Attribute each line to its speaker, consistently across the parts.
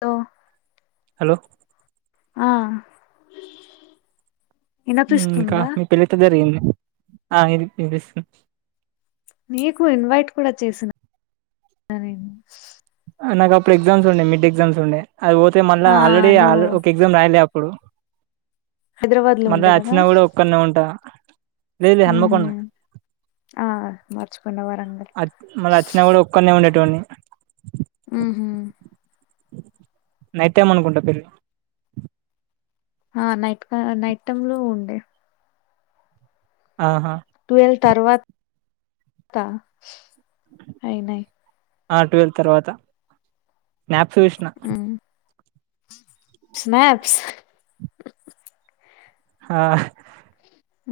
Speaker 1: లో
Speaker 2: హలో
Speaker 1: ఆ
Speaker 2: మ్ ఇంకా
Speaker 1: వినపిస్తుందా
Speaker 2: మీ పెళ్ళెట్ల జరిగింది ఆ ఇది విన్పిసుంది
Speaker 1: నీకు ఇన్వైట్ కూడా చేసిన నేను
Speaker 2: నాకు అప్పుడు ఎగ్జామ్స్ండే మిడ్ ఎగ్జామ్స్ండే అవిపోతే మళ్ళ
Speaker 1: ఆ
Speaker 2: ఆల్రెడీ
Speaker 1: నువ్వు
Speaker 2: అల్ ఒక ఎగ్జామ్ రాయలే అప్ ప్పుడు
Speaker 1: హైదరాబాద్ లో
Speaker 2: మళ్ళ
Speaker 1: ఉండే కదా
Speaker 2: అచ్చిన కూడా ఒక్కన్నె ఉంటా లేద్ లేద్
Speaker 1: ఉహు
Speaker 2: హన్మకొండనే
Speaker 1: ఆ మర్చిపోయిన వరంగల్
Speaker 2: అచ్ మళ్ళ అచ్చిన కూడా ఒక్కన్నే ఉండేటోన్ని
Speaker 1: మ్ హూ
Speaker 2: నైట్ టైమ్ అనుకుంటా పెళ్ళి
Speaker 1: ఆ నైట్ క అ నైట్ టైమ్ లో ఉండే
Speaker 2: ఆహా
Speaker 1: ట్వుల్ తర్వాత ఐనయ్
Speaker 2: ఆ ట్వుల్ తర్వాత స్నాప్స్ చూస్నా
Speaker 1: ఉమ్. స్నాప్స్
Speaker 2: హా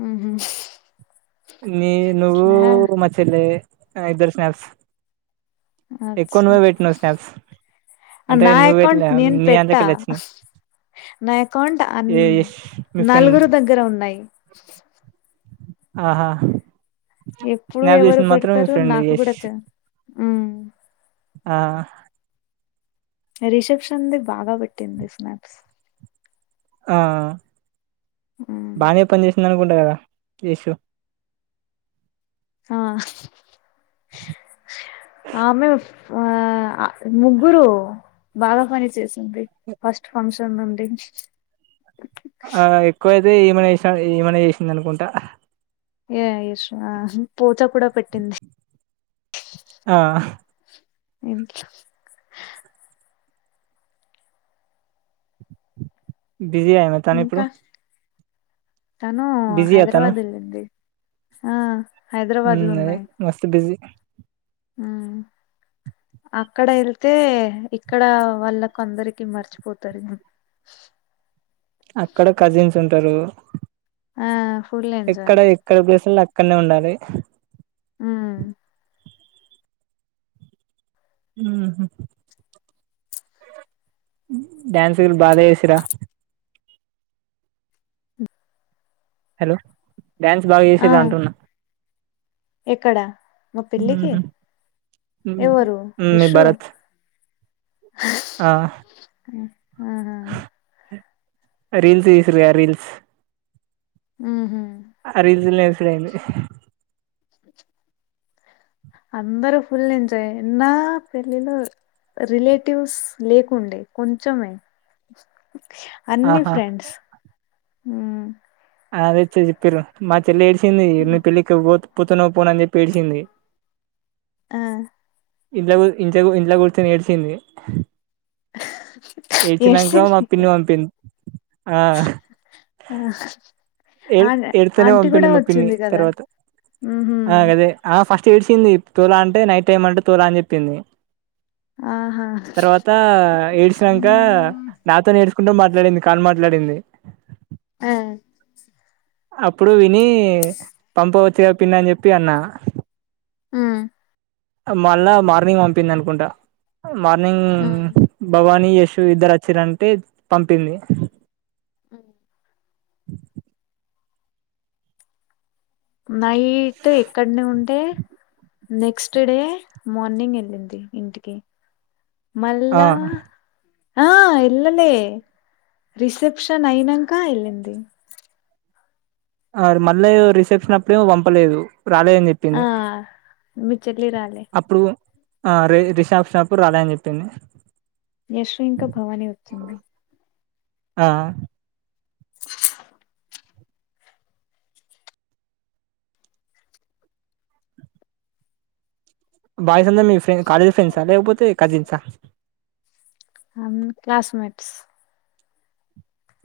Speaker 1: ఉహు
Speaker 2: నీ నువ్వు
Speaker 1: స్నా
Speaker 2: మాచెల్లే ఇద్దరి స్నాప్స్ ఎక్కువ
Speaker 1: అచ్చా
Speaker 2: నువ్వే పెట్నవ్ స్నాప్స్ అంటే
Speaker 1: నా
Speaker 2: నువ్వు పెట్టలే
Speaker 1: అకౌంట్ నేన్
Speaker 2: నీ
Speaker 1: పెట్టా
Speaker 2: దాంట్లోకెళ్ళి వచ్చినాయి
Speaker 1: నా యకౌట్ అన్
Speaker 2: ఏ యష్ మీ ఫ్రెండ్
Speaker 1: నల్గురు దగ్గర ఉన్నాయ్
Speaker 2: ఆహా
Speaker 1: ఎప్పుడు
Speaker 2: స్నాప్
Speaker 1: ఎవరు
Speaker 2: జుసిన్ మాత్రమ్ మీ
Speaker 1: పెడతారు
Speaker 2: ఫ్రెండ్
Speaker 1: నాకు
Speaker 2: యష్
Speaker 1: కూడా చ ఉమ్
Speaker 2: ఆ
Speaker 1: రిసెప్షన్ది బాగా పెట్టింది స్నాప్స్
Speaker 2: ఆ అ
Speaker 1: ఉమ్
Speaker 2: బానే పనిజేసిందనుకుంట్ అ యషు
Speaker 1: ఆ ఆమె ఆ ముగ్గురు బాగా పని చేసింది ఫస్ట్ ఫంక్షన్ నుండి
Speaker 2: ఆ ఎక్కువైతే ఈమనె చేస్తా ఈమనె జెసిన్దనుకుంటా
Speaker 1: ఏ యషు అహ్ పోతో కూడా పెట్టింది
Speaker 2: ఆహ్
Speaker 1: ఎం
Speaker 2: బిజీ ఐన తానిప్పుడు
Speaker 1: ఇంకా తను
Speaker 2: అతను
Speaker 1: హైదరాబాద్ ఎళ్ళింది ఆ హైదరాబాద్
Speaker 2: ఉమ్,
Speaker 1: లో
Speaker 2: అదే
Speaker 1: ఉన్నాయ్
Speaker 2: మస్తు బిజీ
Speaker 1: ఉమ్ అక్కడ ఎళ్తే ఇక్కడ వాళ్ళకు అందరికి మర్చిపోతారెమో
Speaker 2: అక్కడ కజిన్స్ ఉంటారు
Speaker 1: ఆ ఫుల్ ఎంజాయ్
Speaker 2: ఎక్కడ ఎక్కడ ప్లేసులో అక్కన్నె ఉండాలి
Speaker 1: ఉమ్
Speaker 2: ఉహు డ్యాన్స్లు బానే జేసిర్ర హలో డ్యాన్స్ బాగా
Speaker 1: ఆ
Speaker 2: జెసిర్ర అంటున్నా
Speaker 1: ఎక్కడ మా పెళ్ళికి
Speaker 2: ఉహు. ఉమ్,
Speaker 1: ఎవరు యషు
Speaker 2: ఆహ్
Speaker 1: ఉమ్ హు
Speaker 2: రీల్స్ చేసిరుగ రీల్స్
Speaker 1: ఉహు
Speaker 2: ఆ రీల్స్ తిరె ఐంది
Speaker 1: అందరు ఫుల్ ఎంజయ్ ఎన్న పెళ్ళిలో రిలేటివ్స్ లేకుండే కొంచమే అన్ని
Speaker 2: ఆహా
Speaker 1: ఫ్రెండ్స్ ఉమ్
Speaker 2: అదే చ్-చెప్పిరు మా చెల్లెడ్సింది ని పెళ్ళికి పోత్ పోతనో పోనో అని జెప్పేడ్చింది
Speaker 1: ఆ
Speaker 2: ఇంట్ల గు ఇంట్ల గు ఇంట్ల గూర్చొనేడ్సీంది ఏడ్చినాంక మా
Speaker 1: ఏడ్సింది
Speaker 2: పిన్ని పంపింద్
Speaker 1: ఆ ఆ
Speaker 2: ఏడ్-ఏడుతనే
Speaker 1: ఆంటీ
Speaker 2: పంపిది
Speaker 1: కూడా
Speaker 2: మా పిన్ని
Speaker 1: వచ్చింది కదా
Speaker 2: తర్వాత
Speaker 1: ఉహు
Speaker 2: ఆ గదే అ అ ఫస్ట్ ఏడ్స్ంది తోలా అంటే నైట్ టైమ్ అంటే తోలా అన్ జెప్పింది
Speaker 1: ఆహా
Speaker 2: తర్వాత ఏడ్సీనంక నాతోనెడ్స్ కుంట మాట్లాడింది కాల్ మాట్లాడింది
Speaker 1: ఆ
Speaker 2: అప్పుడు విని పంపవచ్చుగా పిన్ని అన్ జెప్పి అన్నా
Speaker 1: ఉమ్
Speaker 2: అ మళ్ళా మార్నింగ్ పంపిందన్కుంటా మార్నింగ్
Speaker 1: ఉమ్
Speaker 2: భవాన్ నీ యషు ఇద్దరచ్చిరంటే పంపింది
Speaker 1: అ నైయీట్ ఇక్కన్నె ఉంటే నెక్స్ట్ డే మార్నింగ్ ఎళ్ళింది ఇంటికి
Speaker 2: ఆ
Speaker 1: మళ్ళా ఆహ్ ఎళ్ళలే రిసెప్షన్ అయినంక ఎళ్ళింది
Speaker 2: ఆర్ మళ్ళ ఎదో రిసెప్షన్ అప్పుడేమో పంపలేదు రాలేదని చెప్పింది
Speaker 1: మి చెల్లి రాలె
Speaker 2: అప్పుడు ఆ రి రిసెప్షన్ అపుడు రాలేదని చెప్పింది
Speaker 1: యశ్వి ఇంక భవాని వచ్చింది
Speaker 2: ఆ బాయ్స్ అందరు మీ ఫ్రెన్ కాలేజ్ ఫ్రెండ్స్ అహ్ లేకపోతే కాజీన్సా
Speaker 1: అన్ క్లాస్మేట్స్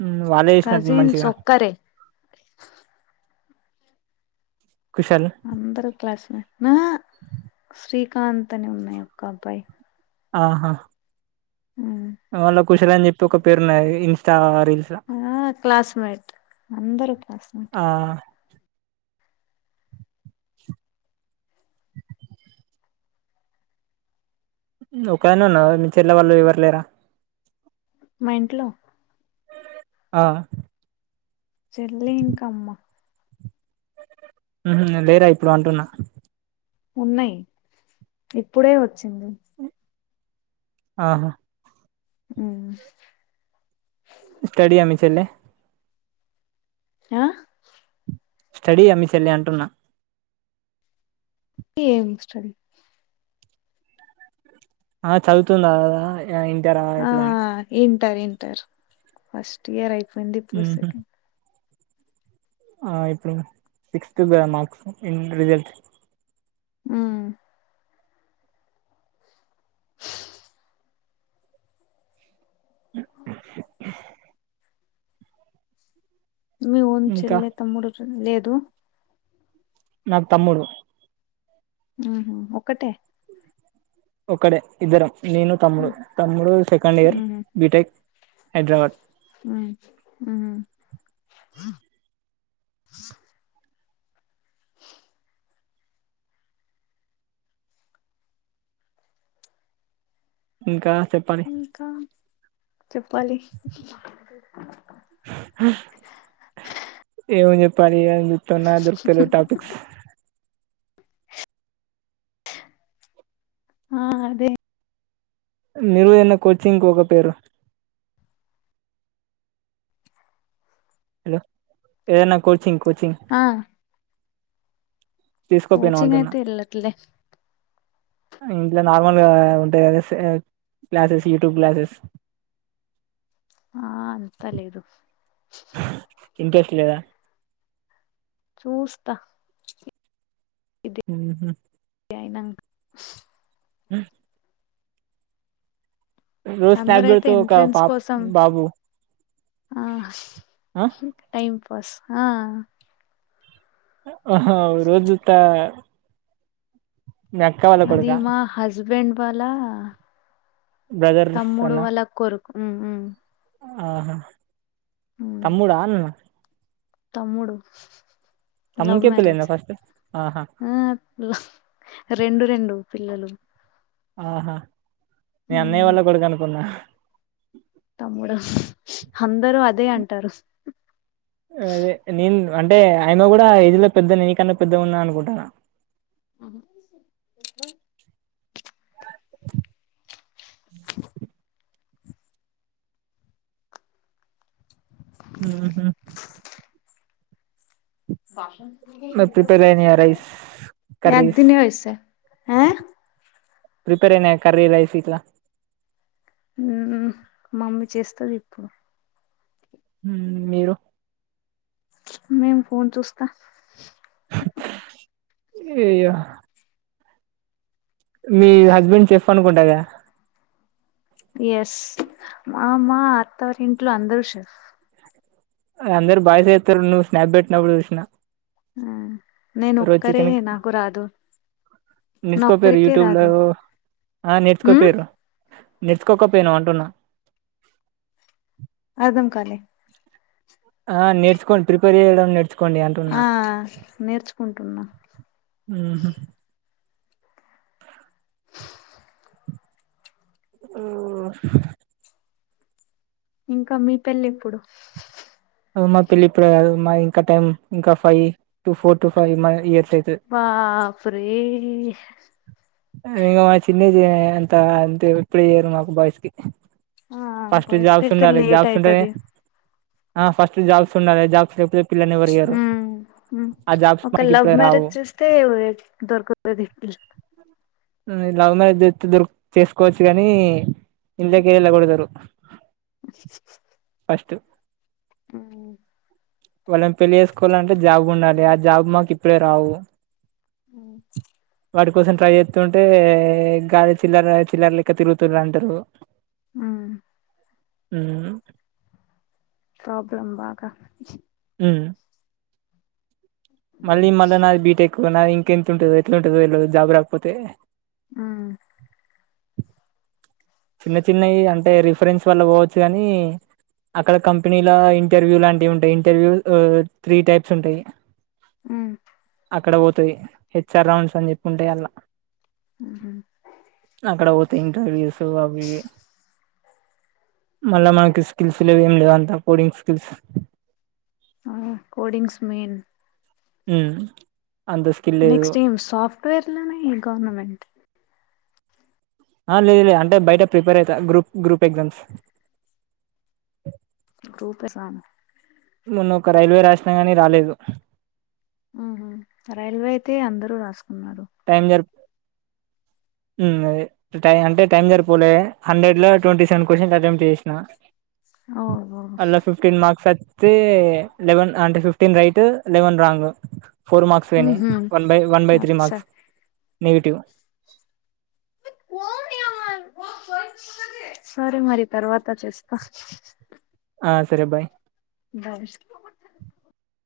Speaker 2: ఉమ్ వాళ్ళే చేశినట్టుంది
Speaker 1: కజిన్స్
Speaker 2: మంచిగా
Speaker 1: ఒక్కరే
Speaker 2: కుషల్
Speaker 1: అందరు క్లాస్మేట్ నా శ్రీకాంత్ అని ఉన్నయి ఒక్కబ్బాయి
Speaker 2: ఆహా వాళ్ళ కుషల అని జెప్పి ఒక పేరున్నది ఇన్స్టా రీల్స్ ల
Speaker 1: ఆ క్లాస్మేట్ అందరూ క్లాస్మేట్
Speaker 2: ఆ ఒకదానివే ఉన్నవా మీ చెల్లె వాళ్ళు ఎవరు లేరా
Speaker 1: మ ఇంట్లో
Speaker 2: ఆ
Speaker 1: చెల్లి ఇంక అమ్మా
Speaker 2: ఉహ్మ్ లేరా ఇప్పుడు అంటున్న
Speaker 1: ఉన్నయి ఇప్పుడే వచ్చింది
Speaker 2: ఆహా
Speaker 1: ఉమ్
Speaker 2: స్టడి ఆ మీ చెల్లె
Speaker 1: ఆహ్
Speaker 2: స్టడీ ఆ మీ చెల్లె అంటున్న
Speaker 1: ఏం స్టడి
Speaker 2: ఆ చదువుతుందా అ ఇంటరా
Speaker 1: ఆ
Speaker 2: ఎట్లా అని
Speaker 1: ఇంటర్ ఇంటర్ ఫస్ట్ ఇయర్ అయిపోయింది ఇప్పుడు
Speaker 2: ఉహు
Speaker 1: సెకండ్
Speaker 2: ఆ ఇప్పుడు సిక్స్త్ దా మార్క్స్ ఇన్ రిజల్ట్
Speaker 1: ఉమ్ మీ ఓన్
Speaker 2: ఇంకా
Speaker 1: చెల్లె తమ్ముడు చెన్ లేదు
Speaker 2: నాకు తమ్ముడు
Speaker 1: ఉమ్ ఒక్కటె
Speaker 2: ఒక్కడె ఇద్దరం నేను తమ్ముడు
Speaker 1: ఉహు
Speaker 2: తమ్ముడు సెకండ్ ఇయర్
Speaker 1: ఉమ్
Speaker 2: బీటెక్ హైద్రాబాద్
Speaker 1: ఉమ్
Speaker 2: ఇంకా చెప్పాలి
Speaker 1: ఇంకా చెప్పాలి
Speaker 2: ఏమని చెప్పాలి అని తున్న దొరుకుతలె టాపిక్స్
Speaker 1: ఆహ్ అదే
Speaker 2: మీరు ఏమన్న కోచింగ్ పోకపోయిరు హలో ఏదన్న కోచింగ్కు
Speaker 1: ఆ
Speaker 2: తీసుకోపోయినావు
Speaker 1: కోచింగ్
Speaker 2: అంటున్నా
Speaker 1: అయితే వెల్లట్లే
Speaker 2: ఇంట్లో నార్మల్గా ఉంటాయి కదా క్లాసెస్ యూట్యూబ్ క్లాసెస్
Speaker 1: ఆ అంతా లేదు
Speaker 2: ఇంట్రెస్ట్ లేదా
Speaker 1: చూస్తా
Speaker 2: ఉహు
Speaker 1: అయినాక
Speaker 2: ఉ రోజు స్నాప్
Speaker 1: అందరయితే
Speaker 2: పెడుతూ ఒక
Speaker 1: ఎంట్రెన్స్
Speaker 2: పాప
Speaker 1: కోసం
Speaker 2: బాబు
Speaker 1: ఆ టైమ్ పాస్ ఆ
Speaker 2: ఆహా రోజు త మీ అక్క వాళ్ళ
Speaker 1: అది
Speaker 2: కొడుకా
Speaker 1: మా హస్బెండ్ వాళ్ళ
Speaker 2: బ్రదర్స్
Speaker 1: తమ్ముడు
Speaker 2: అన్న
Speaker 1: వాళ్ల కొడుకు ఉ ఉ
Speaker 2: ఆహా
Speaker 1: ఉమ్
Speaker 2: తమ్ముడా అన్న న్న
Speaker 1: తమ్ముడు లవ్
Speaker 2: తమ్మునికే
Speaker 1: మ్యారేజ్
Speaker 2: పెళ్ళయిందా ఫస్ట్ ఆహా
Speaker 1: ఆ రెండు రెండు పిల్లలు
Speaker 2: ఆహా మీ అన్నయ్య
Speaker 1: ఉమ్,
Speaker 2: వాళ్ళ కొడుకు అనుకున్నా
Speaker 1: తమ్ముడు అందరూ అదే అంటారు
Speaker 2: అదే నేను అంటే ఆయన కూడా ఏజ్లో పెద్ద నే నీకన్నా పెద్ద ఉన్నా అనుకుంటన్న
Speaker 1: ఉహు
Speaker 2: ఉహు మరి ప్రిపేర్ అయినయా రైస్
Speaker 1: అది
Speaker 2: కర్రీస్
Speaker 1: తిను వేస్తా ఆ
Speaker 2: ప్రిపేర్ అయినా కర్రీ రైస్ ఇట్లా
Speaker 1: ఉ మామ్మీ చేస్తది ఇప్పుడు
Speaker 2: మీరు
Speaker 1: మేం ఫోన్ చూస్తా
Speaker 2: అయ్యయ్యో మీ హస్బెండ్ చెఫ్ అనుకుంటాగా
Speaker 1: ఎస్ మామ అత్తారింట్లో అందరూ చెఫ్
Speaker 2: అందరు బాయ్స్ చెత్తరు నువ్ స్నాప్ బెట్నప్పుడు చూసిన
Speaker 1: ఆ నేను
Speaker 2: రోజు
Speaker 1: ఒక్కరే
Speaker 2: చికెన్
Speaker 1: నాకు రాదు నా
Speaker 2: నేర్చుకోపోయారు
Speaker 1: ఒక్కరికే
Speaker 2: యూట్యూబ్ లో
Speaker 1: రాదు
Speaker 2: ఆ
Speaker 1: ఉమ్
Speaker 2: నేర్చుకోపోయరు నేర్చుకోకపోయినవ్ అంటున్నా
Speaker 1: అర్ధం కాలే
Speaker 2: ఆ నేర్స్కోండి ప్రిపేర్ చేయడం నెర్చ్
Speaker 1: ఆ నేర్చుకుంటున్నా
Speaker 2: ఉహు ఆఓ
Speaker 1: ఇంక మీ పెళ్లి ఎప్పుడు
Speaker 2: మా పెళ్లి ఇప్పుడే కాదు మాది ఇంకా టైం ఇంకా five to four to five year
Speaker 1: బాఫురే
Speaker 2: ఇంకా మా చిన్న ఏజే అంత అంతే ఇప్పుడేయ్యరు మాకు బాయిస్కి
Speaker 1: ఆ
Speaker 2: ఫస్ట్ జాబ్స్
Speaker 1: వయసుకైతే
Speaker 2: ఉండాలి
Speaker 1: లేట్
Speaker 2: జాబ్స్ ఉంటనే
Speaker 1: అయితది
Speaker 2: ఆ ఫస్ట్ జాక్స్ ఉండాలా జాక్స్ లేపోతే ప్
Speaker 1: మ్ హు
Speaker 2: జాబ్స్
Speaker 1: ఒక
Speaker 2: మనకి
Speaker 1: లవ్
Speaker 2: ఇప్పుడే రావు
Speaker 1: మ్యారేజ్ చేస్తే దొరుకుతది పిల్
Speaker 2: లవ్ మ్యారేజ్ చేస్తే దొర్ చేసుకోవచ్చు కానీ ఇళ్ళకెళ్ళి ఎల్లగొడ్తరు నేస్టు
Speaker 1: ఆ
Speaker 2: వాళ్ళన్ పెళ్లి ఏస్కోవాలంటే జాబ్ ఉండాలి ఆ జాబ్ మాకిప్పుడే రావు
Speaker 1: మ్
Speaker 2: వాటి కోసం ట్రై చేత్తుంటే గాలి చిల్లర్ చిల్లర్లెక్క తిరుగుతుర్రంటరు
Speaker 1: ఆ
Speaker 2: మ్
Speaker 1: ప్రాబ్లమ్ బాగా
Speaker 2: మ్ మళ్ళీ మళ్ళానాది బీటెక్కు నదీ ఇంకెంతుంటదో ఎట్లుంటదో ఎల్వద్ జాబు రాకపోతే
Speaker 1: ఆ
Speaker 2: చిన్న చిన్నయ్ అంటే రిఫ్రెన్స్ వల్ల ఓవోచ్చు గనీ అక్కడ కంపెనీలా ఇంటర్వ్యూ లాంటియుంటయ్ ఇంటర్వ్యూ త్రీ టైప్స్ ఉంటయ్
Speaker 1: మ్
Speaker 2: అక్కడ వోతై హెచ్ఆర్ రౌండ్స్ అన్ జెప్పి ఉంటయ్ అల్లా
Speaker 1: అహ
Speaker 2: ఇంటర్వ్యూస్ అవ్వీవ్వి మళ్ళా మక్ స్కిల్స్ లెవ్ ఎం లేవ్ అంతా పోడింగ్ స్కిల్స్
Speaker 1: ఆ కోడింగ్స్ మెయిన్
Speaker 2: మ్
Speaker 1: నెక్స్ట్ టైం సాఫ్ట్వేర్లనే గౌర్నమెంట్
Speaker 2: ఆ లేద్ లేద్ అంటే బైట ప్రిపేర్ ఐతా group group exams
Speaker 1: group exam
Speaker 2: మొన్నోక రైల్వే రాష్నా గనీ రాలేదు
Speaker 1: మ్ హు రైల్వే ఐతే అందరూ రాస్కూన్నారు
Speaker 2: టైం జర్ప్ మ్ అదే ట్ టై అంటే టైం జరిపోలే హండ్రెడ్ లా టొంటీ సెవెన్ కొషన్స్ అటెంప్ట్ చేష్నా
Speaker 1: ఓహో
Speaker 2: అల్లా ఫిఫ్టీన్ మార్క్స్ అ త్తే లెవెన్ అంటే fifteen right eleven wrong four marks వొయ్నైయ్
Speaker 1: ఉహు
Speaker 2: one by one by three
Speaker 1: అచ్చా
Speaker 2: మాక్స్ నెగిటివ్
Speaker 1: [unintelligible] సరే మరి తర్వాత చేస్తా
Speaker 2: ఆ సరే బాయ్
Speaker 1: భాష్